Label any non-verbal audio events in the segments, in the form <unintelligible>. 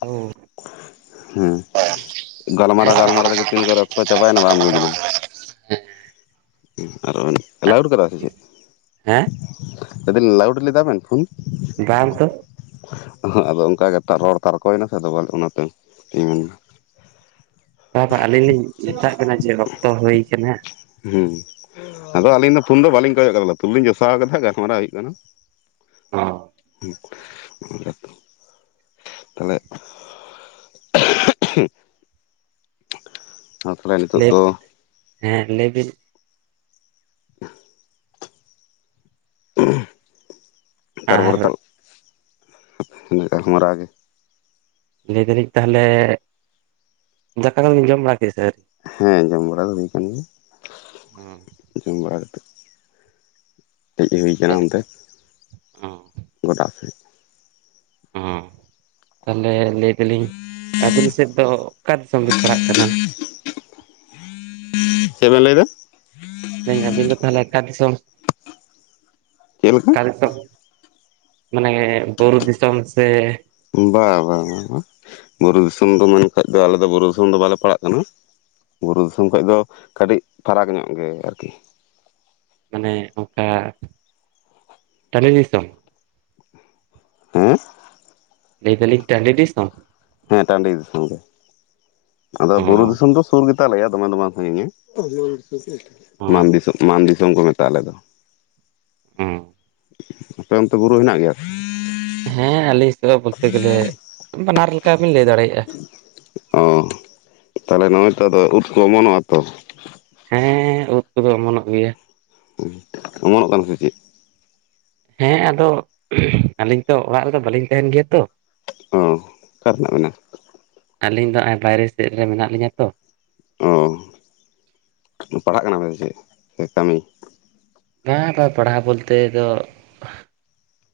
ᱳ ᱦᱮᱸ ᱜᱟᱞᱢᱟᱨᱟ ᱜᱟᱞᱢᱟᱨᱟ ᱛᱮᱜᱮ ᱛᱤᱱ ᱠᱚᱨᱮ ᱚᱠᱛᱚ ᱪᱟᱯᱟᱭᱱᱟ ᱵᱟᱝ ᱵᱩᱡ ᱞᱮᱱᱟ ᱦᱮ <unintelligible> ᱠᱟᱫᱟ ᱥᱮ ᱪᱮᱫ ᱦᱮᱸ ᱞᱟᱹᱭ ᱫᱤᱱ ᱞᱟᱣᱩᱰ ᱞᱮᱫᱟ ᱵᱮᱱ ᱯᱷᱳᱱ ᱵᱟᱝ ᱛᱚ ᱟᱫᱚ ᱚᱱᱠᱟ ᱜᱮ ᱨᱚᱲ ᱛᱟᱨᱠᱚ ᱭᱮᱱᱟ ᱥᱮ ᱚᱱᱟᱛᱮ ᱤᱧ ᱢᱮᱱᱫᱟ ᱵᱟᱵᱟ ᱟᱹᱞᱤᱧ ᱞᱤᱧ ᱢᱮᱛᱟᱜ ᱵᱤᱱᱟ ᱡᱮ ᱚᱠᱛᱚ ᱦᱩᱭ ᱟᱠᱟᱱᱟ ᱦᱩᱸ ᱟᱫᱚ ᱟᱹᱞᱤᱧ ᱫᱚ ᱯᱷᱩᱞ ᱫᱚ ᱵᱟᱞᱤᱧ ᱠᱚᱭᱚᱜ ᱟᱠᱟᱫᱟ ᱞᱩᱛᱩᱨ ᱨᱤᱞᱤᱧ ᱡᱚᱥᱟᱣ ᱠᱟᱫᱟ ᱜᱟᱞᱢᱟᱨᱟᱣ ᱦᱩᱭᱩᱜ ᱠᱟᱱᱟ ᱚ <unintelligible> ᱛᱟᱦᱚᱞᱮ <unintelligible> ᱚᱱᱟ ᱛᱟᱦᱚᱞᱮ ᱱᱤᱛᱳᱜ ᱞᱟᱹᱭ ᱫᱚ ᱦᱮᱸ ᱞᱟᱹᱭ ᱵᱤᱱ <inaudible> ᱟᱨ ᱛᱟᱨᱯᱚᱨᱮ ᱜᱟᱞ ᱢᱟᱨᱟᱜ ᱜᱮ ᱞᱟᱹᱭ ᱫᱟᱞᱤᱧ ᱛᱟᱦᱚᱞᱮ ᱫᱟᱠᱟ ᱠᱚᱵᱤᱧ ᱡᱚᱢ ᱵᱟᱲᱟ ᱠᱮᱫᱟ ᱥᱮ ᱟᱹᱣᱨᱤ ᱦᱮᱸ ᱡᱚᱢ ᱵᱟᱲᱟ ᱫᱚ ᱦᱩᱭ ᱟᱠᱟᱱ ᱜᱮᱭᱟ ᱡᱚᱢ ᱵᱟᱲᱟ ᱠᱟᱛᱮ ᱦᱮᱡ ᱦᱩᱭ ᱟᱠᱟᱱᱟ ᱚᱱᱛᱮ ᱜᱚᱰᱟ ᱥᱮᱫ ᱦᱚᱸ ᱛᱟᱦᱚᱞᱮ ᱞᱟᱹᱭ ᱮ ᱫᱟᱞᱤᱧ ᱟᱹᱵᱤᱱ ᱥᱮᱫ ᱫᱚ ᱚᱠᱟ ᱫᱤᱥᱚᱢ ᱵᱤᱱ ᱯᱟᱲᱟᱜ ᱠᱟᱱᱟ ᱪᱮᱫ ᱵᱮᱱ ᱞᱟᱹᱭ ᱮᱫᱟ ᱞᱟᱹᱭ ᱟᱹᱧ ᱟᱵᱤᱱ ᱫᱚ ᱛᱟᱦᱚᱞᱮ ᱚᱠᱟ ᱫᱤᱥᱚᱢ ᱪᱮᱫ ᱞᱮᱠᱟ ᱚᱠᱟ ᱫᱤᱥᱚᱢ ᱢᱟᱱᱮ ᱵᱩᱨᱩ ᱫᱤᱥᱚᱢ ᱥᱮ ᱵᱟᱝ ᱵᱟᱝ ᱵᱟᱝ ᱵᱟᱝ ᱵᱩᱨᱩ ᱫᱤᱥᱚᱢ ᱫᱚ ᱢᱮᱱᱠᱷᱟᱡ ᱫᱚ ᱟᱞᱮ ᱫᱚ ᱵᱩᱨᱩ ᱫᱤᱥᱚᱢ ᱫᱚ ᱵᱟᱞᱮ ᱯᱟᱲᱟᱜ ᱠᱟᱱᱟ ᱵᱩᱨᱩ ᱫᱤᱥᱚᱢ ᱠᱷᱚᱱ ᱫᱚ ᱠᱟᱹᱴᱤᱡ ᱯᱷᱟᱨᱟᱠ ᱧᱚᱜ ᱜᱮ ᱟᱨᱠᱤ ᱢᱟᱱᱮ ᱚᱱᱠᱟ ᱴᱟᱱᱰᱤ ᱫᱤᱥᱚᱢ ᱦᱮᱸ ᱞᱟᱹᱭ ᱫᱟᱞᱤᱧ ᱴᱟᱺᱰᱤ ᱫᱤᱥᱚᱢ ᱦᱮᱸ ᱴᱟᱺᱰᱤ ᱫᱤᱥᱚᱢ ᱜᱮ ᱟᱫᱚ ᱚ ᱵᱩᱨᱩ ᱫᱤᱥᱚᱢ ᱫᱚ ᱥᱩᱨ ᱜᱮᱛ ᱟᱞᱮᱭᱟ ᱫᱚᱢᱮ ᱫᱚ ᱵᱟᱝ ᱥᱟᱸᱜᱤᱧᱟ ᱚ ᱢᱟᱱ ᱫᱤᱥᱚᱢ ᱠᱚ ᱢᱮᱛᱟ ᱟᱞᱮ ᱫᱚ ᱦᱚᱸ ᱟᱯᱮ ᱚᱱᱛᱮ ᱵᱩᱨᱩ ᱦᱮᱱᱟᱜ ᱜᱮᱭᱟ ᱦᱮᱸ ᱟᱞᱤᱧ ᱥᱮᱫ ᱫᱚ ᱵᱚᱞᱛᱮ ᱜᱮᱞᱮ ᱵᱟᱱᱟᱨ ᱞᱮᱠᱟᱵᱤᱱ ᱞᱟᱹᱭ ᱫᱟᱲᱮᱭᱟᱜᱼᱟ ᱚ ᱛᱟᱦᱚᱞᱮ ᱱᱚᱜᱼᱚᱭ ᱛᱚ ᱟᱫᱚ ᱩᱫ ᱠᱚ ᱚᱢᱚᱱᱚᱜᱼᱟ ᱛᱚ ᱦᱮᱸ ᱩᱫ ᱠᱚᱫᱚ ᱚᱢᱚᱱᱚᱜ ᱜᱮᱭᱟ ᱦᱩ ᱚᱢᱚᱱᱚᱜ ᱠᱟᱱᱟ ᱥᱮ ᱪᱮᱫ ᱦᱮᱸ ᱟᱫᱚ ᱟᱹᱞᱤᱧ ᱛᱚ ᱚᱲᱟᱜ ᱨᱮᱫᱚ ᱵᱟᱹᱞᱤᱧ ᱛᱟᱦᱮᱸᱱ ᱜᱮᱭᱟ ᱛᱚ ᱚ ᱚᱠᱟ ᱨᱮᱱᱟᱜ ᱢᱮᱱᱟᱜ ᱵᱤᱱᱟ ᱟᱹᱞᱤᱧ ᱫᱚ ᱱᱚᱜᱼᱚᱭ ᱵᱟᱭᱨᱮ ᱥᱮᱫ ᱨᱮ ᱢᱮᱱᱟᱜ ᱞᱤᱧᱟᱹ ᱛᱚ ᱚ ᱯᱟᱲᱦᱟᱜ ᱠᱟᱱᱟ ᱵᱮᱱ ᱥᱮ ᱪᱮᱫ ᱥᱮ ᱠᱟᱹᱢᱤ ᱵᱟᱝ ᱵᱟᱝ ᱯᱟᱲᱦᱟᱣ ᱵᱚᱞᱛᱮ ᱫᱚ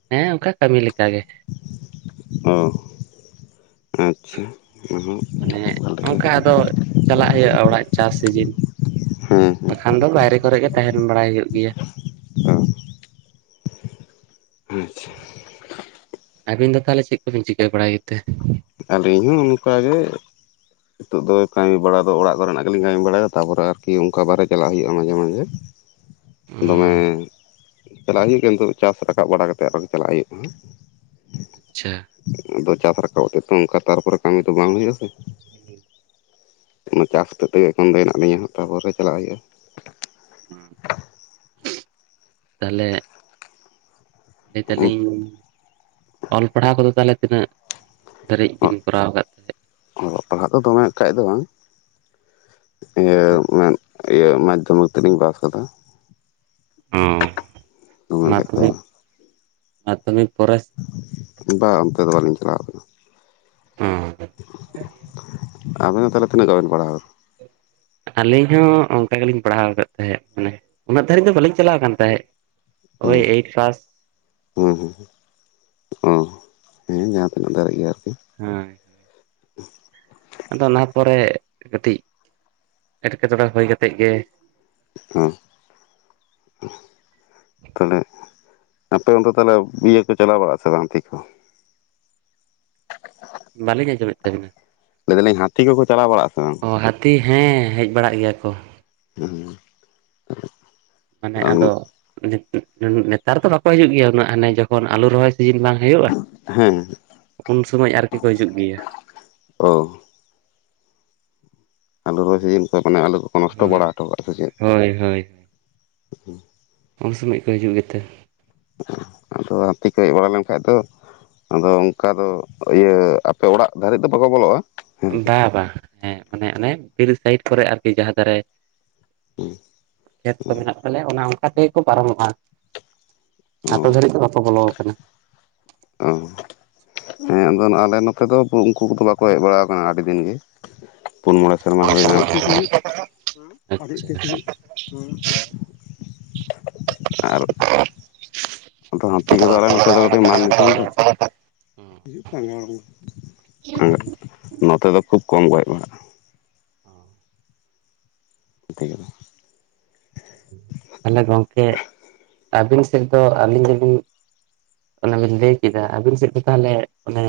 ᱦᱮᱸ ᱚᱱᱠᱟ ᱠᱟᱹᱢᱤ ᱞᱮᱠᱟᱟᱜ ᱜᱮ ᱚ ᱟᱪᱪᱷᱟ ᱢᱟᱱᱮ ᱚᱱᱟ ᱚᱱᱠᱟ ᱟᱫᱚ ᱪᱟᱞᱟᱜ ᱦᱩᱭᱩᱜᱼᱟ ᱚᱲᱟᱜ ᱪᱟᱥ ᱥᱤᱡᱤᱱ <inaudible> ᱦᱮᱸ ᱵᱟᱠᱷᱟᱱ ᱫᱚ ᱵᱟᱭᱨᱮ ᱠᱚᱨᱮ ᱜᱮ ᱛᱟᱦᱮᱸᱱ ᱵᱟᱲᱟᱭ ᱦᱩᱭᱩᱜ ᱜᱮᱭᱟ ᱚ ᱟᱪᱪᱷᱟ ᱟᱹᱵᱤᱱ ᱫᱚ ᱛᱟᱦᱚᱞᱮ ᱪᱮᱫ ᱠᱚᱵᱤᱱ ᱪᱤᱠᱟᱹ ᱵᱟᱲᱟᱭᱮᱫ ᱛᱮ ᱟᱞᱤ ᱤᱧ ᱦᱚᱸ ᱚᱱᱠᱟ ᱜᱮ ᱱᱤᱛᱚᱜ ᱫᱚ ᱠᱟᱹᱢᱤ ᱵᱟᱲᱟ ᱫᱚ ᱚᱲᱟᱜ ᱠᱚ ᱨᱮᱱᱟᱜ ᱜᱮᱞᱤᱧ ᱠᱟᱹᱢᱤ ᱵᱟᱲᱟᱭᱟ ᱛᱟᱯᱚᱨᱮ ᱟᱨᱠᱤ ᱚᱱᱠᱟ ᱵᱟᱦᱨᱮ ᱪᱟᱞᱟᱜ ᱦᱩᱭᱩᱜᱳᱼᱟ ᱢᱟᱡᱷᱮ ᱢᱟᱡᱷᱮ ᱚᱸ ᱫᱚᱢᱮ ᱪᱟᱞᱟᱜ ᱦᱩᱭᱩᱜᱳᱼᱟ ᱠᱤᱱᱛᱩ ᱪᱟᱥ ᱨᱟᱠᱟᱵ ᱵᱟᱲᱟ ᱠᱟᱛᱮ ᱟᱨᱚ ᱪᱟᱞᱟᱜ ᱦᱩᱭᱩᱜᱼᱟ ᱟᱪᱪᱷᱟ ᱟᱫᱚ ᱪᱟᱥ ᱨᱟᱠᱟᱵ ᱠᱟᱛᱮ ᱛᱚ ᱚᱱᱠᱟ ᱛᱟᱨᱯᱚᱨᱮ ᱠᱟᱹᱢᱤ ᱫᱚ ᱵᱟᱝ ᱦᱩᱭᱩᱜᱼᱟ ᱟᱥᱮ ᱚᱱᱟ ᱪᱟᱥ ᱠᱟᱛᱮ ᱜᱮ ᱮᱠᱷᱚᱱ ᱫᱚ ᱦᱮᱱᱟᱜ ᱞᱤᱧᱟ ᱦᱟᱜ ᱛᱟᱯᱚᱨᱮ ᱪᱟᱞᱟᱜ ᱦᱩᱭᱩᱜᱼᱟ ᱛᱟᱦᱚᱞᱮ ᱞᱟᱹᱭ ᱦᱩᱭᱩᱜᱼᱟ ᱫᱟᱞᱤᱧ ᱚᱞ ᱯᱟᱲᱦᱟᱣ ᱠᱚᱫᱚ ᱛᱟᱦᱚᱞᱮ ᱛᱤᱱᱟᱹᱜ ᱫᱷᱟᱹᱨᱤᱡ ᱵᱤᱱ ᱠᱚᱨᱟᱣ ᱟᱠᱟᱫ ᱛᱟᱦᱮᱸᱫ ᱚᱞᱚᱜ ᱯᱟᱲᱦᱟᱜ ᱫᱚ ᱫᱚᱢᱮ ᱮᱠᱴᱟ ᱫᱚ ᱵᱟᱝ ᱤᱭᱟᱹ <inaudible> ᱤᱭᱟᱹ ᱢᱟᱫᱽᱫᱷᱚᱢᱤᱠ ᱛᱮᱞᱤᱧ ᱯᱟᱥ ᱟᱠᱟᱫᱟ ᱚ ᱫᱚᱢᱮ ᱠᱷᱟᱡ ᱫᱚ ᱢᱟᱫᱫᱷᱚᱢᱤᱠ ᱵᱟᱝ ᱢᱟᱫᱫᱷᱚᱢᱤᱠ ᱯᱚᱨᱮ ᱵᱟᱝ ᱚᱱᱛᱮ ᱫᱚ ᱵᱟᱹᱞᱤᱧ ᱪᱟᱞᱟᱣ ᱠᱟᱱᱟ ᱚᱸ ᱟᱵᱮᱱ ᱛᱟᱦᱚᱞᱮ ᱛᱤᱱᱟᱹᱜ ᱜᱟᱵᱮᱵ ᱯᱟᱲᱦᱟᱣ ᱟᱠᱟᱱᱟ ᱟᱹᱞᱤᱧ ᱦᱚᱸ ᱚᱱᱠᱟ ᱜᱮᱞᱤᱧ ᱯᱟᱲᱦᱟᱣ ᱟᱠᱟᱫ ᱛᱟᱦᱮᱸᱫ ᱢᱟᱱᱮ ᱩᱱᱟᱹᱜ ᱫᱷᱟᱹᱨᱤᱡ ᱫᱚ ᱵᱟᱹᱞᱤᱧ ᱪᱟᱞᱟᱣ ᱟᱠᱟᱱ ᱛᱟᱦᱮᱸᱫ ᱳᱭ ᱮᱭᱤᱴ ᱯᱟᱥ ᱦᱮᱸ ᱦᱮᱸ ᱚᱦᱮᱸ ᱡᱟᱦᱟᱸ ᱛᱤᱱᱟᱹᱜ ᱫᱷᱟᱨᱤᱡ ᱜᱮ ᱟᱨᱠᱤ ᱦᱳᱭ ᱟᱫᱚ ᱚᱱᱟ ᱯᱚᱨᱮ ᱠᱟᱹᱴᱤᱡ ᱮᱴᱠᱮᱴᱚᱬᱮ ᱦᱩᱭ ᱠᱟᱛᱮ ᱜᱮ ᱚ ᱛᱟᱞᱦᱮ ᱟᱯᱮ ᱚᱱᱛᱮ ᱛᱟᱞᱦᱮ ᱤᱭᱟᱹ ᱠᱚ ᱪᱟᱞᱟᱣ ᱵᱟᱲᱟᱜᱼᱟ ᱥᱮ ᱵᱟᱝᱛᱮ ᱠᱚ ᱵᱟᱹᱞᱤᱧ ᱟᱸᱡᱚᱢᱮᱫ ᱛᱟᱹᱵᱤᱱᱟ ᱞᱟᱹᱭᱮᱫᱟ ᱞᱤᱧ ᱦᱟᱹᱛᱤ ᱠᱚᱠᱚ ᱪᱟᱞᱟᱣ ᱵᱟᱲᱟᱜᱼᱟ ᱥᱮ ᱵᱟᱝ ᱚ ᱦᱟᱹᱛᱤ ᱦᱮᱸ ᱦᱮᱡ ᱵᱟᱲᱟᱜ ᱜᱮᱭᱟ ᱠᱚ ᱦᱮᱸ ᱢᱟᱱᱮ ᱟᱫᱚ ᱱᱮᱛᱟᱨ ᱫᱚ ᱵᱟᱠᱚ ᱦᱤᱡᱩᱜ ᱜᱮᱭᱟ ᱩᱱᱟᱹᱜ ᱦᱟᱱᱮ ᱡᱚᱠᱷᱚᱱ ᱟᱞᱩ ᱨᱚᱦᱚᱭ ᱥᱤᱡᱤᱱ ᱵᱟᱝ ᱦᱩᱭᱩᱜᱼᱟ ᱦᱮᱸ ᱩᱱ ᱥᱚᱢᱚᱭ ᱟᱨᱠᱤ ᱠᱚ ᱦᱤᱡᱩᱜ ᱜᱮᱭᱟ ᱚ ᱟᱞᱩ ᱨᱚᱦᱚᱭ ᱥᱤᱡᱤᱱ ᱠᱚ ᱢᱟᱱᱮ ᱟᱞᱩ ᱠᱚᱠᱚ ᱱᱚᱥᱴᱚ ᱵᱟᱲᱟ ᱦᱳᱭ ᱦᱚᱴᱚ ᱠᱟᱜᱼᱟ ᱥᱮ ᱪᱮᱫ ᱦᱳᱭ ᱦᱳᱭ ᱩᱱ ᱥᱚᱢᱚᱭ ᱠᱚ ᱦᱤᱡᱩᱜ ᱜᱮᱛᱮ ᱟᱫᱚ ᱦᱟᱹᱛᱤ ᱠᱚ ᱦᱮᱡ ᱵᱟᱲᱟ ᱞᱮᱱᱠᱷᱟᱡ ᱫᱚ ᱟᱫᱚ ᱚᱱᱠᱟ ᱫᱚ ᱤᱭᱟᱹ, ᱟᱯᱮ ᱚᱲᱟᱜ ᱫᱷᱟᱹᱨᱤᱡ ᱫᱚ ᱵᱟᱠᱚ ᱵᱚᱞᱚᱜᱼᱟ? ᱦᱮᱸ ᱥᱮ ᱵᱟ ᱵᱟ ᱦᱮᱸ ᱢᱟᱱᱮ ᱚᱱᱮ ᱵᱤᱨ ᱥᱟᱭᱤᱰ ᱠᱚᱨᱮ ᱟᱨᱠᱤ ᱡᱟᱦᱟᱸ ᱫᱟᱨᱮ ᱠᱷᱮᱛ ᱠᱚ ᱢᱮᱱᱟᱜ ᱛᱟᱞᱮᱭᱟ ᱚᱱᱮ ᱚᱱᱠᱟ ᱛᱮᱜᱮ ᱠᱚ ᱯᱟᱨᱚᱢᱚᱜᱼᱟ᱾ ᱪᱮᱫ ᱚ ᱟᱯᱮ ᱫᱷᱟᱹᱨᱤᱡ ᱫᱚ ᱵᱟᱯᱮ ᱵᱚᱞᱚ ᱟᱠᱟᱱᱟ᱾ ᱚ ᱦᱮᱸ ᱟᱫᱚ ᱟᱞᱮ ᱱᱚᱛᱮ ᱫᱚ ᱩᱱᱠᱩ ᱠᱚᱫᱚ ᱵᱟᱠᱚ ᱦᱮᱡ ᱵᱟᱲᱟ ᱟᱠᱟᱱᱟ ᱟᱹᱰᱤ ᱫᱤᱱ ᱜᱮ ᱯᱩᱱ ᱢᱚᱬᱮ ᱥᱮᱨᱢᱟ ᱦᱩᱭᱱᱟ <unintelligible> ᱟᱪᱪᱷᱟ ᱦᱩᱸ ᱟᱨ ᱟᱫᱚ ᱦᱟᱹᱛᱤ ᱠᱚᱫᱚ ᱟᱞᱮ ᱱᱚᱛᱮ ᱫᱚ ᱠᱟᱹᱴᱤᱡ ᱢᱟᱱ ᱫᱤᱥᱚᱢ ᱛᱚ᱾ ᱦᱚᱸ ᱦᱩᱭ ᱱᱚᱛᱮ ᱫᱚ ᱠᱷᱩᱵ ᱠᱚᱢ ᱠᱚ ᱦᱮᱡ ᱵᱟᱲᱟᱜᱼᱟ᱾ ᱦᱚᱸ᱾ <unintelligible> ᱛᱟᱦᱚᱞᱮ ᱜᱚᱝᱠᱮ ᱟᱹᱵᱤᱱ ᱥᱮᱫ ᱫᱚ ᱟᱞᱤᱧ <unintelligible> ᱚᱱᱟ ᱵᱤᱱ ᱞᱟᱹᱭ ᱠᱮᱫᱟ ᱟᱹᱵᱤᱱ ᱥᱮᱫ ᱫᱚ ᱛᱟᱦᱚᱞᱮ, ᱚᱱᱮ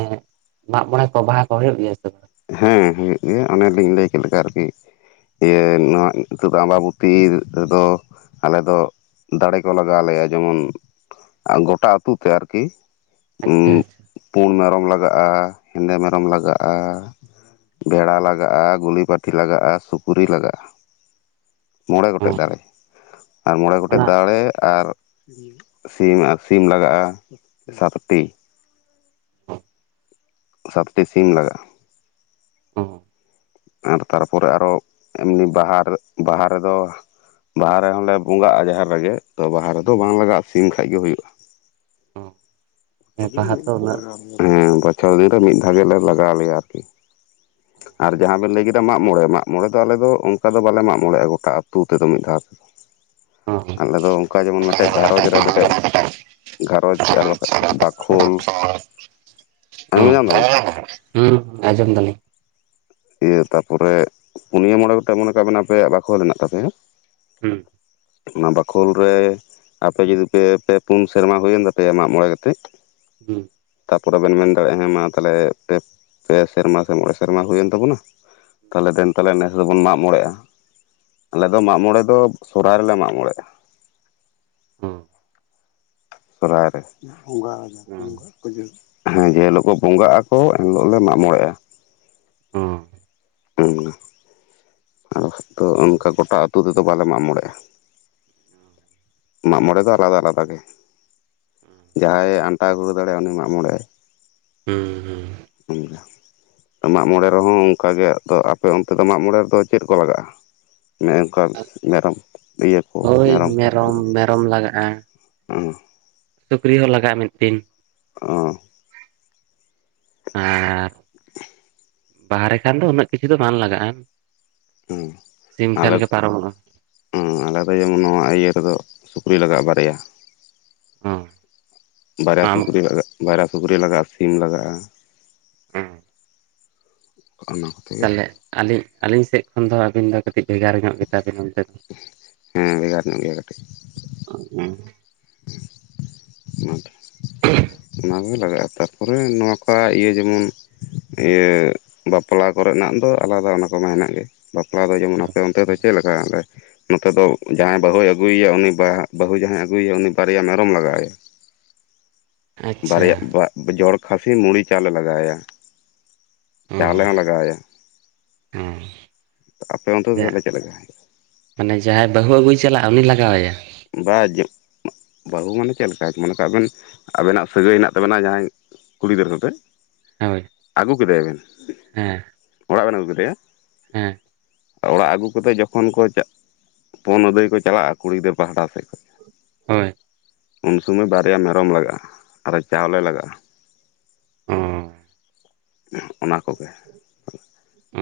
ᱢᱟᱜᱽ ᱢᱚᱬᱮ ᱠᱚ ᱵᱟᱦᱟ ᱠᱚ ᱦᱩᱭᱩᱜ ᱜᱮᱭᱟ ᱥᱮ ᱵᱟᱝ? ᱦᱮᱸ ᱦᱮᱸ ᱦᱳᱭᱳᱜ ᱜᱮᱭᱟ᱾ ᱚᱱᱮᱞᱤᱧ ᱞᱟᱹᱭ ᱠᱮᱫ ᱞᱮᱠᱟ ᱟᱨᱠᱤ ᱤᱭᱟᱹ ᱱᱚᱣᱟ ᱱᱤᱛᱚᱜ ᱫᱚ ᱟᱢᱵᱟᱵᱚᱛᱤ ᱨᱮᱫᱚ ᱟᱞᱮ ᱫᱚ ᱫᱟᱲᱮ ᱠᱚ ᱞᱟᱜᱟᱣᱞᱮᱭᱟ, ᱡᱮᱢᱚᱱ ᱟ ᱜᱚᱴᱟ ᱟᱹᱛᱩ ᱛᱮ ᱟᱨᱠᱤ᱾ ᱩᱸᱜ ᱟᱪᱪᱷᱟ ᱟᱪᱪᱷᱟ ᱯᱩᱸᱰ ᱢᱮᱨᱚᱢ ᱞᱟᱜᱟᱜᱼᱟ, ᱦᱮᱸᱫᱮ ᱢᱮᱨᱚᱢ ᱞᱟᱜᱟᱜᱼᱟ᱾ ᱵᱷᱮᱲᱟ ᱞᱟᱜᱟᱜᱼᱟ, ᱜᱩᱞᱤ ᱯᱟᱹᱴᱤ ᱞᱟᱜᱟᱜᱼᱟ, ᱥᱩᱠᱨᱤ ᱞᱟᱜᱟᱜᱼᱟ᱾ ᱢᱚᱬᱮ ᱜᱚᱴᱮᱡ ᱚᱸ ᱫᱟᱲᱮ, ᱟᱨ ᱢᱚᱬᱮ ᱜᱚᱴᱮᱡ ᱚᱱᱟ ᱫᱟᱲᱮ, ᱟᱨ ᱥᱤᱢ ᱟ ᱥᱤᱢ ᱞᱟᱜᱟᱜᱼᱟ ᱥᱟᱛᱴᱤ᱾ ᱥᱟᱛᱴᱤ ᱥᱤᱢ ᱞᱟᱜᱟᱜᱼᱟ᱾ ᱚ ᱟᱨ ᱛᱟᱨᱯᱚᱨᱮ ᱟᱨᱦᱚ ᱮᱢᱱᱤ ᱵᱟᱦᱟ, ᱵᱟᱦᱟ ᱨᱮᱫᱚ ᱵᱟᱦᱟ ᱨᱮᱦᱚᱸ ᱞᱮ ᱵᱚᱸᱜᱟᱜᱼᱟ ᱡᱟᱦᱮᱨ ᱨᱮᱜᱮ ᱛᱚ ᱵᱟᱦᱟ ᱨᱮᱫᱚ ᱵᱟᱝ ᱞᱟᱜᱟᱜᱼᱟ ᱥᱤᱢ ᱠᱷᱟᱡᱜᱤ ᱦᱩᱭᱩᱜᱼᱟ᱾ ᱚ ᱦᱮᱸ ᱵᱚᱪᱷᱚᱨ ᱫᱤᱱ ᱨᱮ ᱢᱤᱫ ᱫᱷᱟᱣ ᱜᱮᱞᱮ ᱞᱟᱜᱟᱣ ᱞᱮᱭᱟ ᱟᱨᱠᱤ᱾ ᱟᱨ ᱡᱟᱦᱟᱸ ᱵᱮᱱ ᱞᱟᱹᱭ ᱠᱮᱫᱟ ᱢᱟᱜᱽ ᱢᱚᱬᱮ, ᱢᱟᱜᱽ ᱢᱚᱬᱮ ᱫᱚ ᱟᱞᱮᱫᱚ ᱚᱱᱠᱟ ᱫᱚ ᱵᱟᱞᱮ ᱢᱟᱜᱽ ᱢᱚᱬᱮᱜᱭᱟ ᱜᱚᱴᱟ ᱟ ᱟᱹᱛᱩ ᱛᱮᱫᱚ ᱢᱤᱫ ᱫᱷᱟᱣ ᱦᱚᱸ <unintelligible> ᱟᱞᱮ ᱫᱚ ᱚᱱᱠᱟ ᱡᱮᱢᱚᱱ ᱢᱤᱫᱴᱮᱡ ᱜᱷᱟᱸᱨᱚᱧᱡᱽ ᱨᱮ ᱜᱷᱟᱸᱨᱚᱧᱡᱽ ᱵᱟᱠᱷᱟᱡ ᱵᱟᱠᱷᱳᱞ, ᱟᱸᱡᱚᱢ ᱦᱚᱸ ᱧᱟᱢ ᱫᱟᱵᱤᱱ ᱥᱮ? ᱦᱩᱸ ᱟᱡᱚᱢ ᱫᱟᱞᱤᱧ᱾ ᱤᱭᱟᱹ ᱛᱟᱯᱚᱨᱮ ᱯᱩᱱᱭᱟᱹ ᱢᱚᱬᱮ ᱜᱚᱴᱮᱡ ᱢᱚᱱᱮ ᱠᱟᱜ ᱵᱮᱱ ᱟᱯᱮᱭᱟᱜ ᱵᱟᱠᱷᱳᱞ ᱢᱮᱱᱟᱜ ᱛᱟᱯᱮᱭᱟ, ᱦᱮᱸ ᱚᱱᱟ ᱵᱟᱠᱷᱳᱞ ᱨᱮ ᱟᱯᱮ ᱡᱩᱚᱫᱤ ᱯᱮ ᱯᱮ ᱯᱩᱱ ᱥᱮᱨᱢᱟ ᱦᱩᱭᱮᱱ ᱛᱟᱯᱮᱭᱟ ᱢᱟᱜᱽ ᱢᱚᱬᱮ ᱠᱟᱛᱮᱜ ᱦᱮᱸ ᱛᱟᱯᱚᱨᱮ ᱵᱮᱱ ᱢᱮᱱ ᱫᱟᱲᱮᱭᱟᱜᱼᱟ, ᱦᱮᱸ ᱢᱟ ᱛᱟᱦᱚᱞᱮ ᱯᱮ ᱥᱮᱨᱢᱟ ᱥᱮ ᱢᱚᱬᱮ ᱥᱮᱨᱢᱟ ᱦᱩᱭᱮᱱ ᱛᱟᱵᱚᱱᱟ ᱛᱟᱦᱚᱞᱮ ᱫᱮᱱ ᱛᱟᱦᱚᱞᱮ ᱱᱮᱥ ᱫᱚᱵᱚᱱ ᱢᱟᱜᱽ ᱢᱚᱬᱮᱜᱭᱟ᱾ ᱟᱞᱮ ᱫᱚ ᱢᱟᱜᱽ ᱢᱚᱬᱮ ᱫᱚ ᱥᱚᱦᱚᱨᱟᱭ ᱨᱮᱞᱮ ᱢᱟᱜᱽ ᱢᱚᱬᱮᱜᱼᱟ᱾ <unintelligible> ᱥᱚᱨᱦᱟᱭ ᱨᱮ, ᱵᱚᱸᱜᱟ ᱦᱚᱸ ᱵᱚᱸᱜᱟ᱾ ᱦᱮᱸ ᱡᱮ ᱦᱤᱞᱳᱜ ᱵᱚᱸᱜᱟᱜ ᱟᱠᱚ ᱮᱱᱦᱤᱞᱳᱜ ᱞᱮ ᱢᱟᱜᱽ ᱢᱚᱬᱮᱜᱼᱟ᱾ ᱦᱚᱸ <unintelligible> ᱟᱞᱮ ᱥᱮᱫ ᱫᱚ ᱚᱱᱠᱟ ᱜᱚᱴᱟ ᱟᱹᱛᱩ ᱛᱮᱫᱚ ᱵᱟᱞᱮ ᱢᱟᱜᱽ ᱢᱚᱬᱮᱜᱼᱟ ᱢᱟᱜ ᱢᱚᱬᱮ ᱫᱚ ᱟᱞᱟᱫᱟ ᱟᱞᱟᱫᱟ ᱜᱮ ᱡᱟᱦᱟᱸᱭᱮ ᱟᱱᱴᱟᱣ ᱜᱩᱨᱟᱹ ᱫᱟᱲᱮᱭᱟᱜᱟᱭ ᱩᱱᱤ ᱢᱟᱜ ᱢᱚᱬᱮ ᱟᱭ ᱦᱩᱸ ᱦᱩᱸ ᱢᱟᱜᱽ ᱢᱚᱬᱮ ᱨᱮᱦᱚᱸ ᱚᱱᱠᱟ ᱜᱮ ᱟᱯᱮ ᱚᱱᱛᱮ ᱫᱚ ᱢᱟᱜ ᱢᱚᱬᱮ ᱨᱮᱫᱚ ᱪᱮᱫ ᱠᱚ ᱞᱟᱜᱟᱜᱼᱟ᱾ <unintelligible> ᱢᱮᱨᱚᱢ ᱤᱭᱟᱹ ᱠᱚ ᱦᱳᱭ ᱢᱮᱨᱚᱢ ᱠᱚᱠᱚ ᱢᱮᱨᱚᱢ ᱞᱟᱜᱟᱜᱼᱟ ᱥᱩᱠᱨᱤ ᱦᱚᱸ ᱞᱟᱜᱟᱜᱼᱟ ᱢᱤᱫᱴᱤᱱ ᱚᱸ ᱟᱨ ᱵᱟᱦᱮ ᱨᱮᱠᱷᱟᱱ ᱫᱚ ᱩᱱᱟᱹᱜ ᱠᱤᱪᱷᱩ ᱫᱚ ᱵᱟᱝ ᱞᱟᱜᱟᱜᱼᱟ᱾ ᱦᱮᱸ ᱥᱤᱢ ᱟᱞᱮ ᱠᱷᱟᱱ ᱜᱮ ᱯᱟᱨᱚᱢᱚᱜᱼᱟ ᱦᱮᱸ ᱟᱞᱮ ᱫᱚ ᱡᱮᱢᱚᱱ ᱱᱚᱣᱟ ᱤᱭᱟᱹ ᱨᱮᱫᱚ ᱥᱩᱠᱨᱤ ᱞᱟᱜᱟᱜᱼᱟ ᱵᱟᱨᱭᱟ᱾ ᱦᱚᱸ ᱵᱟᱨᱭᱟ ᱟᱢ ᱥᱩᱠᱨᱤ ᱞᱟᱜᱟ ᱵᱟᱨᱭᱟ ᱥᱩᱠᱨᱤ ᱞᱟᱜᱟᱜᱼᱟ ᱥᱤᱢ ᱞᱟᱜᱟᱜᱼᱟ᱾ ᱦᱚᱸ <unintelligible> ᱛᱟᱦᱚᱞᱮ ᱟᱹᱞᱤᱧ ᱟᱹᱞᱤᱧ ᱥᱮᱫ ᱠᱷᱚᱱ ᱫᱚ ᱟᱹᱵᱤᱱ ᱫᱚ ᱠᱟᱹᱴᱤᱡ ᱵᱷᱮᱜᱟᱨ ᱧᱚᱜ ᱜᱮᱛᱟᱵᱤᱱᱟ ᱫᱚ ᱦᱮᱸ ᱵᱷᱮᱜᱟᱨ ᱧᱚᱜ ᱜᱮᱭᱟ ᱠᱟᱹᱴᱤᱡ ᱦᱩᱸ ᱚᱱᱟ ᱚᱱᱟ ᱠᱚᱜᱮ ᱞᱟᱜᱟᱜᱼᱟ ᱛᱟᱨᱯᱚᱨᱮ ᱱᱚᱣᱠᱟ ᱤᱭᱟᱹ ᱡᱮᱢᱚᱱ ᱤᱭᱟᱹ ᱵᱟᱯᱞᱟ ᱠᱚᱨᱮᱱᱟᱜ ᱫᱚ ᱟᱞᱟᱫᱟ ᱚᱱᱟ ᱠᱚᱢᱟ ᱦᱮᱱᱟᱜ ᱜᱮ ᱵᱟᱯᱞᱟ ᱫᱚ ᱡᱮᱢᱚᱱ ᱟᱯᱮ ᱚᱱᱛᱮ ᱫᱚ ᱪᱮᱫ ᱞᱮᱠᱟ <unintelligible> ᱱᱚᱛᱮ ᱫᱚ ᱡᱟᱦᱟᱸᱭ ᱵᱟᱹᱦᱩᱭ ᱟᱹᱜᱩᱭᱮᱭᱟ ᱩᱱᱤ ᱵᱟᱹᱦᱩ ᱡᱟᱦᱟᱸᱭ ᱟᱹᱜᱩᱭᱮᱭᱟ ᱩᱱᱤ ᱵᱟᱨᱭᱟ ᱢᱮᱨᱚᱢ ᱞᱟᱜᱟᱣ ᱮᱭᱟ ᱟᱪᱪᱷᱟ ᱵᱟᱨᱭᱟ ᱵᱟ ᱡᱚᱲ ᱠᱷᱟᱥᱤ ᱢᱩᱲᱤ ᱪᱟᱞᱮ ᱞᱟᱜᱟᱣᱟᱭᱟ ᱚᱸ ᱚᱸ ᱟᱯᱮ ᱚᱱᱛᱮ ᱫᱚ ᱛᱟᱦᱮ ᱪᱮᱫ ᱞᱮᱠᱟ ᱦᱩᱭᱩᱜᱼᱟ? ᱢᱟᱱᱮ ᱡᱟᱦᱟᱸᱭ ᱵᱟᱹᱦᱩ ᱟᱹᱜᱩᱭ ᱪᱟᱞᱟᱜᱼᱟ ᱩᱱᱤ ᱞᱟᱜᱟᱣᱟᱭᱟ ᱵᱟ <unintelligible> ᱵᱟᱹᱦᱩ ᱢᱟᱱᱮ ᱪᱮᱫ ᱞᱮᱠᱟ ᱢᱚᱱᱮ ᱠᱟᱜ ᱵᱮᱱ ᱟᱵᱮᱱᱟᱜ ᱥᱟᱹᱜᱟᱹᱭ ᱦᱮᱱᱟᱜ ᱛᱟᱵᱮᱱᱟ ᱡᱟᱦᱟᱸᱭ ᱠᱩᱲᱤ ᱜᱤᱫᱟᱹᱨ ᱥᱟᱛᱮᱫ ᱦᱳᱭ ᱟᱹᱜᱩ ᱠᱮᱫᱮᱭᱟ ᱵᱮᱱ ᱦᱮᱸ ᱚᱲᱟᱜ ᱵᱮᱱ ᱟᱹᱜᱩ ᱠᱮᱫᱮᱭᱟ ᱦᱮᱸ ᱚᱲᱟᱜ ᱟᱹᱜᱩ ᱠᱟᱛᱮ ᱡᱚᱠᱷᱚᱱ ᱠᱚ ᱪᱟ ᱯᱚᱱ ᱟᱹᱫᱟᱹᱭ ᱠᱚ ᱪᱟᱞᱟᱜᱼᱟ ᱠᱩᱲᱤ ᱜᱤᱫᱽᱨᱟᱹ ᱯᱟᱦᱴᱟ ᱥᱮᱫ ᱠᱷᱚᱱ ᱦᱳᱭ ᱩᱱ ᱥᱩᱢᱟᱹᱭ ᱵᱟᱨᱭᱟ ᱢᱮᱨᱚᱢ ᱞᱟᱜᱟᱜᱼᱟ ᱟᱨ ᱪᱟᱣᱞᱮ ᱞᱟᱜᱟᱜᱼᱟ᱾ ᱚᱸᱻ ᱚᱱᱟ ᱠᱚᱜᱮ ᱚ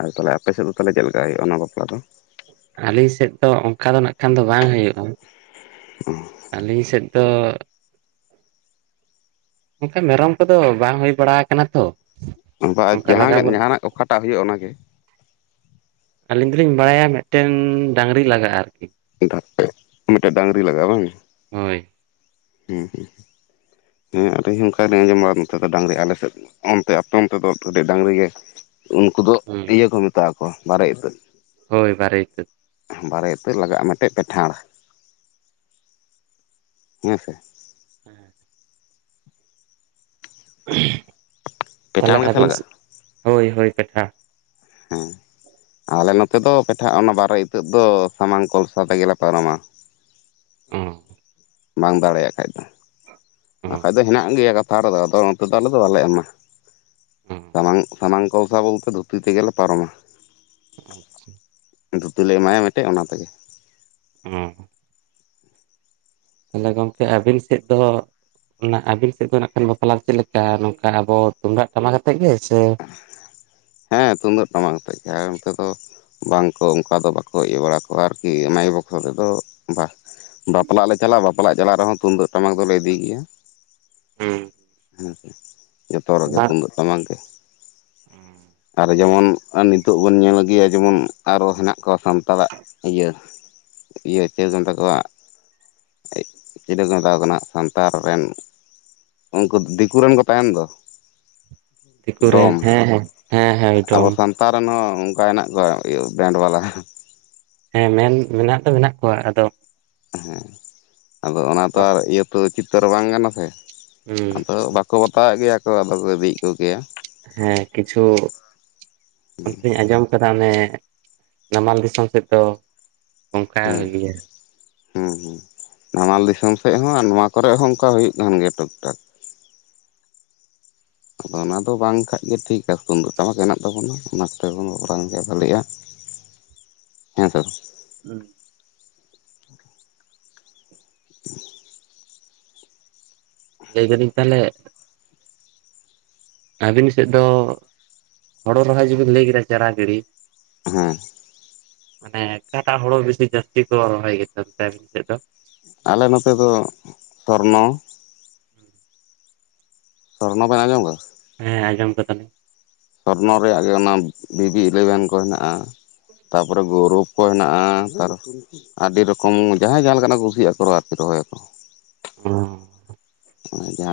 ᱟᱨ ᱛᱟᱦᱚᱞᱮ ᱟᱯᱮ ᱥᱮᱫ ᱫᱚ ᱛᱟᱦᱚᱞᱮ ᱪᱮᱫ ᱞᱮᱠᱟ ᱦᱩᱭᱩᱜᱼᱟ ᱚᱱᱟ ᱵᱟᱯᱞᱟ ᱫᱚ ᱟᱹᱞᱤᱧ ᱥᱮᱫ ᱫᱚ ᱚᱱᱠᱟ ᱫᱚ ᱱᱟᱜ ᱠᱷᱟᱱ ᱫᱚ ᱵᱟᱝ ᱦᱩᱭᱩᱜᱼᱟ᱾ <unintelligible> ᱟᱹᱞᱤᱧ ᱥᱮᱫ ᱫᱚ ᱚᱱᱠᱟ ᱢᱮᱨᱚᱢ ᱠᱚᱫᱚ ᱵᱟᱝ ᱦᱩᱭ ᱵᱟᱲᱟ ᱠᱟᱱᱟ ᱛᱚ ᱵᱟ ᱚᱱᱠᱟ ᱡᱟᱦᱟᱸ ᱞᱟᱜᱟ ᱵᱚᱞ ᱡᱟᱦᱟᱱᱟᱜ ᱚᱠᱟᱴᱟᱜ ᱦᱩᱭᱩᱜᱼᱟ ᱚᱱᱟᱜᱮ ᱟᱹᱞᱤᱧ ᱫᱚᱞᱤᱧ ᱵᱟᱲᱟᱭᱟ ᱢᱤᱫᱴᱮᱱ ᱰᱟᱝᱨᱤ ᱞᱟᱜᱟᱜᱼᱟ ᱟᱨᱠᱤ <unintelligible> ᱢᱤᱫᱴᱟᱝ ᱰᱟᱝᱨᱤ ᱞᱟᱜᱟᱜᱼᱟ ᱵᱟᱝ ᱦᱳᱭ ᱦᱩᱸ ᱦᱩᱸᱸ ᱦᱮᱸ ᱟᱹᱞᱤᱧ ᱚᱱᱠᱟ ᱜᱮᱞᱤᱧ ᱟᱸᱡᱚᱢ ᱵᱟᱫᱟ ᱱᱚᱛᱮ ᱫᱚ ᱰᱟᱝᱨᱤ ᱟᱞᱮᱥᱮᱫ ᱚᱱᱛᱮ ᱟᱯᱮ ᱚᱱᱛᱮ ᱫᱚ ᱠᱟᱹᱴᱤᱡ ᱰᱟᱝᱨᱤ ᱜᱮ ᱩᱱᱠᱩ ᱫᱚ ᱦᱩᱸ ᱤᱭᱟᱹ ᱠᱚ ᱢᱮᱛᱟᱜ ᱠᱚ ᱵᱟᱨᱮ ᱤᱛᱟᱹ ᱦᱳᱭ ᱵᱟᱨᱮᱤᱛᱟᱹ ᱵᱟᱨᱮ ᱤᱛᱟᱹ ᱞᱟᱜᱟᱜᱼᱟ ᱢᱤᱫᱴᱮᱱ ᱯᱮᱴᱷᱟᱲ ᱦᱮᱸᱥᱮ ᱦᱮᱸ <unintelligible> ᱛᱟᱦᱚᱞᱮ ᱯᱮᱴᱷᱟᱲ ᱜᱮᱥᱮ ᱟᱵᱮᱱ ᱞᱟᱜᱟᱜᱼᱟ ᱦᱳᱭ ᱦᱳᱭ ᱯᱮᱴᱷᱟ ᱦᱮᱸ ᱟᱞᱮ ᱱᱚᱛᱮ ᱫᱚ ᱯᱮᱴᱷᱟᱜ ᱚᱱᱟ ᱵᱟᱨᱮ ᱤᱛᱟᱹᱜ ᱫᱚ ᱥᱟᱢᱟᱝ ᱠᱚᱞᱥᱟ ᱛᱮᱜᱮᱞᱮ ᱯᱟᱨᱚᱢᱟ᱾ ᱚᱸ ᱵᱟᱝ ᱫᱟᱲᱮᱭᱟᱜ ᱠᱷᱟᱡ ᱫᱚ ᱚᱸ ᱵᱟᱠᱷᱟᱡ ᱫᱚ ᱦᱮᱱᱟᱜ ᱜᱮᱭᱟ ᱠᱟᱛᱷᱟ ᱨᱮᱫᱚ ᱟᱫᱚ ᱩᱱᱠᱚ ᱫᱚ ᱟᱞᱮ ᱫᱚ ᱵᱟᱞᱮ ᱮᱢᱟ᱾ ᱚᱸ ᱥᱟᱢᱟᱝ ᱥᱟᱱᱟᱝ ᱠᱚᱞᱥᱟ ᱵᱚᱞᱛᱮ ᱫᱷᱩᱛᱤ ᱛᱮᱜᱮᱞᱮ ᱯᱟᱨᱚᱢᱟ᱾ ᱟᱪᱪᱷᱟ ᱫᱷᱩᱛᱤ ᱞᱮ ᱮᱢᱟᱭᱟ ᱢᱤᱫᱴᱮᱱ ᱚᱱᱟ ᱛᱮᱜᱮ᱾ ᱦᱮᱸ ᱛᱟᱦᱚᱞᱮ ᱜᱚᱢᱠᱮ ᱟᱹᱵᱤᱱ ᱥᱮᱫ ᱫᱚ ᱚᱱᱟ ᱟᱹᱵᱤᱱ ᱥᱮᱫ ᱫᱚ ᱱᱟᱜ ᱠᱷᱟᱱ ᱵᱟᱯᱞᱟ ᱪᱮᱫ ᱞᱮᱠᱟ ᱱᱚᱝᱠᱟ ᱟᱵᱚ ᱛᱩᱢᱫᱟᱜ ᱴᱟᱢᱟᱠ ᱟᱛᱮᱫ ᱜᱮ ᱥᱮ? ᱦᱮᱸ ᱛᱩᱢᱫᱟᱹᱜ ᱴᱟᱢᱟᱠ ᱟᱛᱮᱫ ᱜᱮ ᱱᱚᱱᱮ ᱫᱚ ᱵᱟᱝᱠᱚ ᱚᱱᱠᱟ ᱫᱚ ᱵᱟᱠᱚ ᱤᱭᱟᱹ ᱵᱟᱲᱟ ᱠᱚᱣᱟ ᱟᱨᱠᱤ ᱮᱢᱟᱭ ᱵᱚᱠᱥᱚ ᱨᱮᱫ ᱵᱟ ᱵᱟᱯᱞᱟᱜ ᱞᱮ ᱪᱟᱞᱟᱜᱼᱟ ᱵᱟᱯᱞᱟᱜ ᱪᱟᱞᱟᱜ ᱨᱮᱦᱚᱸ ᱛᱩᱢᱫᱟᱹᱜ ᱴᱟᱢᱟᱠ ᱫᱚᱞᱮ ᱤᱫᱤ ᱜᱮᱭᱟ᱾ ᱦᱮᱸ ᱦᱮᱸᱥᱮ ᱡᱚᱛᱚ ᱨᱮᱜᱮ ᱛᱩᱢᱫᱟᱹᱜ ᱴᱟᱢᱟᱠ ᱜᱮ ᱟᱨ ᱡᱮᱢᱚᱱ ᱱᱤᱛᱚᱜ ᱵᱚᱱ ᱧᱮᱞᱜᱭᱟ ᱡᱮᱢᱚᱱ ᱟᱨᱚ ᱦᱮᱱᱟᱜ ᱠᱚᱣᱟ ᱥᱟᱱᱛᱟᱲᱟᱜ ᱤᱭᱟᱹ ᱤᱭᱟᱹ ᱪᱮᱫᱮᱢ ᱢᱮᱛᱟ ᱠᱚᱣᱟ ᱪᱤᱞᱟᱹ ᱠᱚ ᱢᱮᱛᱟᱠᱚ ᱠᱟᱱᱟ ᱥᱟᱱᱛᱟᱲ ᱨᱮᱱ ᱩᱱᱠᱩ ᱫᱤᱠᱩ ᱨᱮᱱ ᱠᱚ ᱛᱟᱦᱮᱸᱱ ᱫᱚ᱾ ᱫᱤᱠᱩᱨ ᱨᱮᱱ ᱦᱮᱸ ᱦᱮᱸ ᱦᱮᱸ ᱮᱫᱚᱢ ᱞᱟᱛᱟᱨ ᱨᱮᱱ ᱦᱚᱸ ᱚᱱᱠᱟ ᱦᱮᱱᱟᱜ ᱠᱚᱣᱟ ᱵᱮᱱᱰ ᱵᱟᱞᱟ᱾ ᱦᱮᱸ ᱢᱮᱱ ᱢᱮᱱᱟᱜ ᱫᱚ ᱢᱮᱱᱟᱜ ᱠᱚᱣᱟ ᱟᱫᱚ ᱦᱮᱸ ᱟᱫᱚ ᱚᱱᱟ ᱛᱚ ᱟᱨ ᱤᱭᱟᱹ ᱛᱚ ᱩᱪᱤᱛᱟᱹᱨ ᱵᱟᱝ ᱜᱟᱱᱚ-ᱟ ᱥᱮ ᱦᱩᱸ ᱟᱫᱚ ᱵᱟ ᱠᱚ ᱵᱟᱛᱟᱣᱮᱫ ᱜᱮᱭᱟ ᱠᱚ ᱟᱫᱚ ᱠᱚ ᱤᱫᱤᱭᱮᱫ ᱠᱚᱜᱮᱭᱟ᱾ ᱦᱮᱸ ᱠᱤᱪᱷᱩ ᱚᱱᱛᱮᱤᱧ ᱟᱸᱡᱚᱢ ᱠᱟᱱᱟ ᱚᱱᱮ ᱱᱟᱢᱟᱞ ᱫᱤᱥᱚᱢ ᱥᱮᱫ ᱫᱚ ᱚᱱᱠᱟ ᱦᱮᱸ ᱦᱩᱭ ᱜᱮᱭᱟ᱾ ᱦᱮᱸ ᱦᱮᱸ ᱱᱟᱢᱟᱞ ᱫᱤᱥᱚᱢ ᱥᱮᱫ ᱦᱚᱸ ᱱᱚᱣᱟ ᱠᱚᱨᱮ ᱦᱚᱸ ᱚᱱᱠᱟ ᱦᱩᱭᱩᱜ ᱠᱟᱱᱜᱮᱭᱟ ᱴᱩᱠ ᱴᱷᱟᱠ᱾ ᱟᱫᱚ ᱚᱱᱟ ᱫᱚ ᱵᱟᱝᱠᱟᱡ ᱜᱮ ᱴᱷᱤᱠ-ᱟ ᱛᱩᱢᱫᱟ ᱴᱟᱢᱟᱠ ᱦᱮᱱᱟᱜ ᱛᱟᱵᱚᱱᱟ ᱚᱱᱟ ᱠᱚᱛᱮ ᱵᱚᱱ ᱵᱟᱯᱞᱟ ᱜᱮᱭᱟ ᱵᱷᱟᱹᱞᱤᱜᱼᱟ᱾ ᱦᱮᱸᱛᱚ ᱦᱩᱸ <unintelligible> ᱞᱟᱹᱭ ᱫᱟᱞᱤᱧ ᱛᱟᱦᱚᱞᱮ ᱟᱹᱵᱤᱱ ᱥᱮᱫ ᱫᱚ ᱦᱚᱲᱚ ᱨᱚᱦᱚᱭ ᱡᱩᱵᱤᱱ ᱞᱟᱹᱭ ᱠᱮᱫᱟ ᱪᱟᱨᱟ ᱜᱤᱲᱤ ᱦᱮᱸ ᱢᱟᱱᱮ ᱚᱠᱟᱴᱟᱜ ᱦᱚᱲᱟᱹ ᱵᱮᱥᱤ ᱡᱟᱹᱥᱛᱤ ᱠᱚ ᱨᱚᱦᱚᱭ ᱜᱮᱛᱟ ᱯᱮᱭᱟ ᱟᱯᱮ ᱥᱮᱫ ᱫᱚ? ᱟᱞᱮ ᱱᱚᱛᱮ ᱫᱚ ᱥᱚᱨᱱᱚ᱾ ᱥᱚᱨᱱᱚ ᱵᱮᱱ ᱟᱸᱡᱚᱢ ᱠᱟᱜ-ᱟ ᱦᱮᱸ ᱟᱸᱡᱚᱢ ᱠᱟᱫᱟᱞᱤᱧ᱾ ᱥᱚᱨᱱᱚ ᱨᱮᱭᱟᱜ ᱜᱮ ᱚᱱᱟ ᱵᱤᱵᱤ ᱤᱞᱮᱵᱷᱮᱱ ᱠᱚ ᱦᱮᱱᱟᱜᱼᱟ᱾ ᱛᱟᱯᱚᱨᱮ ᱜᱚᱨᱯ ᱠᱚ ᱦᱮᱱᱟᱜᱼᱟ, ᱟᱹᱰᱤ ᱨᱚᱠᱚᱢ ᱡᱟᱦᱟᱸᱭ ᱡᱟᱦᱟᱸ ᱞᱮᱠᱟᱱᱟᱜ ᱠᱚ ᱠᱩᱥᱤᱭᱟᱜ ᱠᱚ ᱟᱨᱠᱤ ᱨᱚᱦᱚᱭᱟᱠᱚ᱾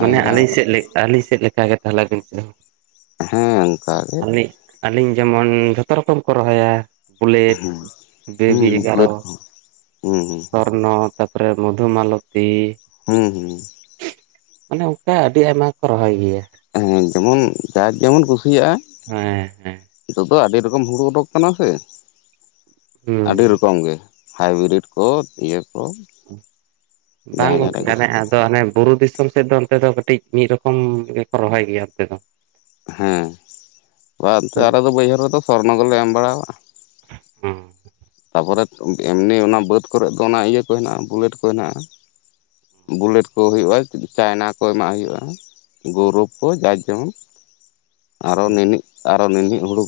ᱢᱟᱱᱮ ᱡᱟᱦᱟᱸ ᱟᱹᱞᱤᱧ ᱞᱮᱠᱟ ᱥᱮᱫ ᱟᱹᱞᱤᱧ ᱥᱮᱫ ᱞᱮᱠᱟ ᱜᱮ ᱛᱟᱦᱚᱞᱮ ᱟᱵᱤᱱ ᱥᱮ ᱦᱚᱸ᱾ ᱦᱮᱸ ᱚᱱᱠᱟᱜ ᱜᱮ᱾ ᱟᱹᱞᱤᱧ ᱟᱹᱞᱤᱧ ᱡᱮᱢᱚᱱ ᱡᱷᱚᱛᱚ ᱨᱚᱠᱚᱢ ᱠᱚ ᱨᱚᱦᱚᱭᱟ, ᱵᱩᱞᱮᱴ ᱦᱮᱸ ᱵᱮᱵᱤ ᱦᱮᱸ ᱮᱜᱟᱨᱚ, ᱵᱩᱞᱮᱴ ᱠᱚᱦᱚᱸ ᱦᱮᱸ ᱦᱮᱸ ᱥᱚᱨᱱ, ᱛᱟᱯᱚᱨᱮ ᱢᱚᱫᱷᱩᱢᱟᱞᱚᱛᱤ, ᱦᱩᱸ ᱦᱩᱸ ᱢᱟᱱᱮ ᱚᱱᱠᱟ ᱟᱹᱰᱤ ᱟᱭᱢᱟ ᱠᱚ ᱨᱚᱦᱚᱭ ᱜᱮᱭᱟ᱾ ᱦᱮᱸ ᱡᱮᱢᱚᱱ ᱡᱟᱠ ᱡᱮᱢᱚᱱ ᱠᱩᱥᱤᱭᱟᱜᱼᱟ᱾ ᱦᱮᱸ ᱦᱮᱸ ᱱᱤᱛᱚᱜ ᱫᱚ ᱟᱹᱰᱤ ᱨᱚᱠᱚᱢ ᱦᱩᱲᱩ ᱚᱰᱚᱜ ᱠᱟᱱᱟ ᱥᱮ, ᱦᱩᱸ ᱟᱹᱰᱤ ᱨᱚᱠᱚᱢ ᱜᱮ᱾ ᱦᱟᱭᱵᱤᱨᱤᱰ ᱠᱚ ᱤᱭᱟᱹ ᱠᱚ᱾ ᱵᱟᱝ ᱡᱟᱦᱟᱸ ᱜᱚᱝᱠᱮ ᱡᱟᱦᱟᱸᱴᱟᱜ ᱟᱱᱮ ᱠᱩᱥᱤ ᱟᱫᱽ ᱟᱫᱚ ᱦᱟᱱᱮ ᱵᱩᱨᱩ ᱫᱤᱥᱚᱢ ᱥᱮᱫ ᱫᱚ ᱚᱱᱛᱮ ᱫᱚ ᱠᱟᱹᱴᱤᱡ ᱢᱤᱫ ᱨᱚᱠᱚᱢ ᱜᱮᱠᱚ ᱨᱚᱦᱚᱭ ᱜᱮᱭᱟ ᱚᱱᱛᱮ ᱫᱚ᱾ ᱦᱮᱸ ᱵᱟ ᱮᱱᱛᱮ ᱟᱞᱮ ᱫᱚ ᱵᱟᱹᱭᱦᱟᱹᱲ ᱨᱮᱫᱚ ᱥᱚᱨᱱᱚ ᱜᱮᱞᱮ ᱮᱢ ᱵᱟᱲᱟᱣᱟᱜᱼᱟ᱾ ᱦᱩᱸ ᱛᱟ ᱯᱚᱨᱮ ᱮᱢᱱᱤ ᱚᱱᱟ ᱵᱟᱹᱫ ᱠᱚᱨᱮ ᱫᱚ ᱚᱱᱟ ᱤᱭᱟᱹ ᱠᱚ ᱦᱮᱱᱟᱜᱼᱟ᱾ ᱵᱩᱞᱮᱴ ᱠᱚ ᱦᱮᱱᱟᱜᱼᱟ᱾ ᱵᱩᱞᱮᱴ ᱠᱚ ᱦᱩᱭᱩᱜᱼᱟ, <unintelligible> ᱪᱟᱭᱱᱟ ᱠᱚ ᱮᱢᱟᱜ ᱦᱩᱭᱩᱜᱼᱟ᱾ ᱜᱩᱨᱩᱯ ᱠᱚ ᱡᱟᱨ ᱡᱮᱢᱚᱱ ᱟᱨᱚ ᱱᱤᱱᱦᱤᱡ ᱟᱨᱚ ᱱᱤᱱᱦᱤᱡ ᱦᱩᱲᱩᱠ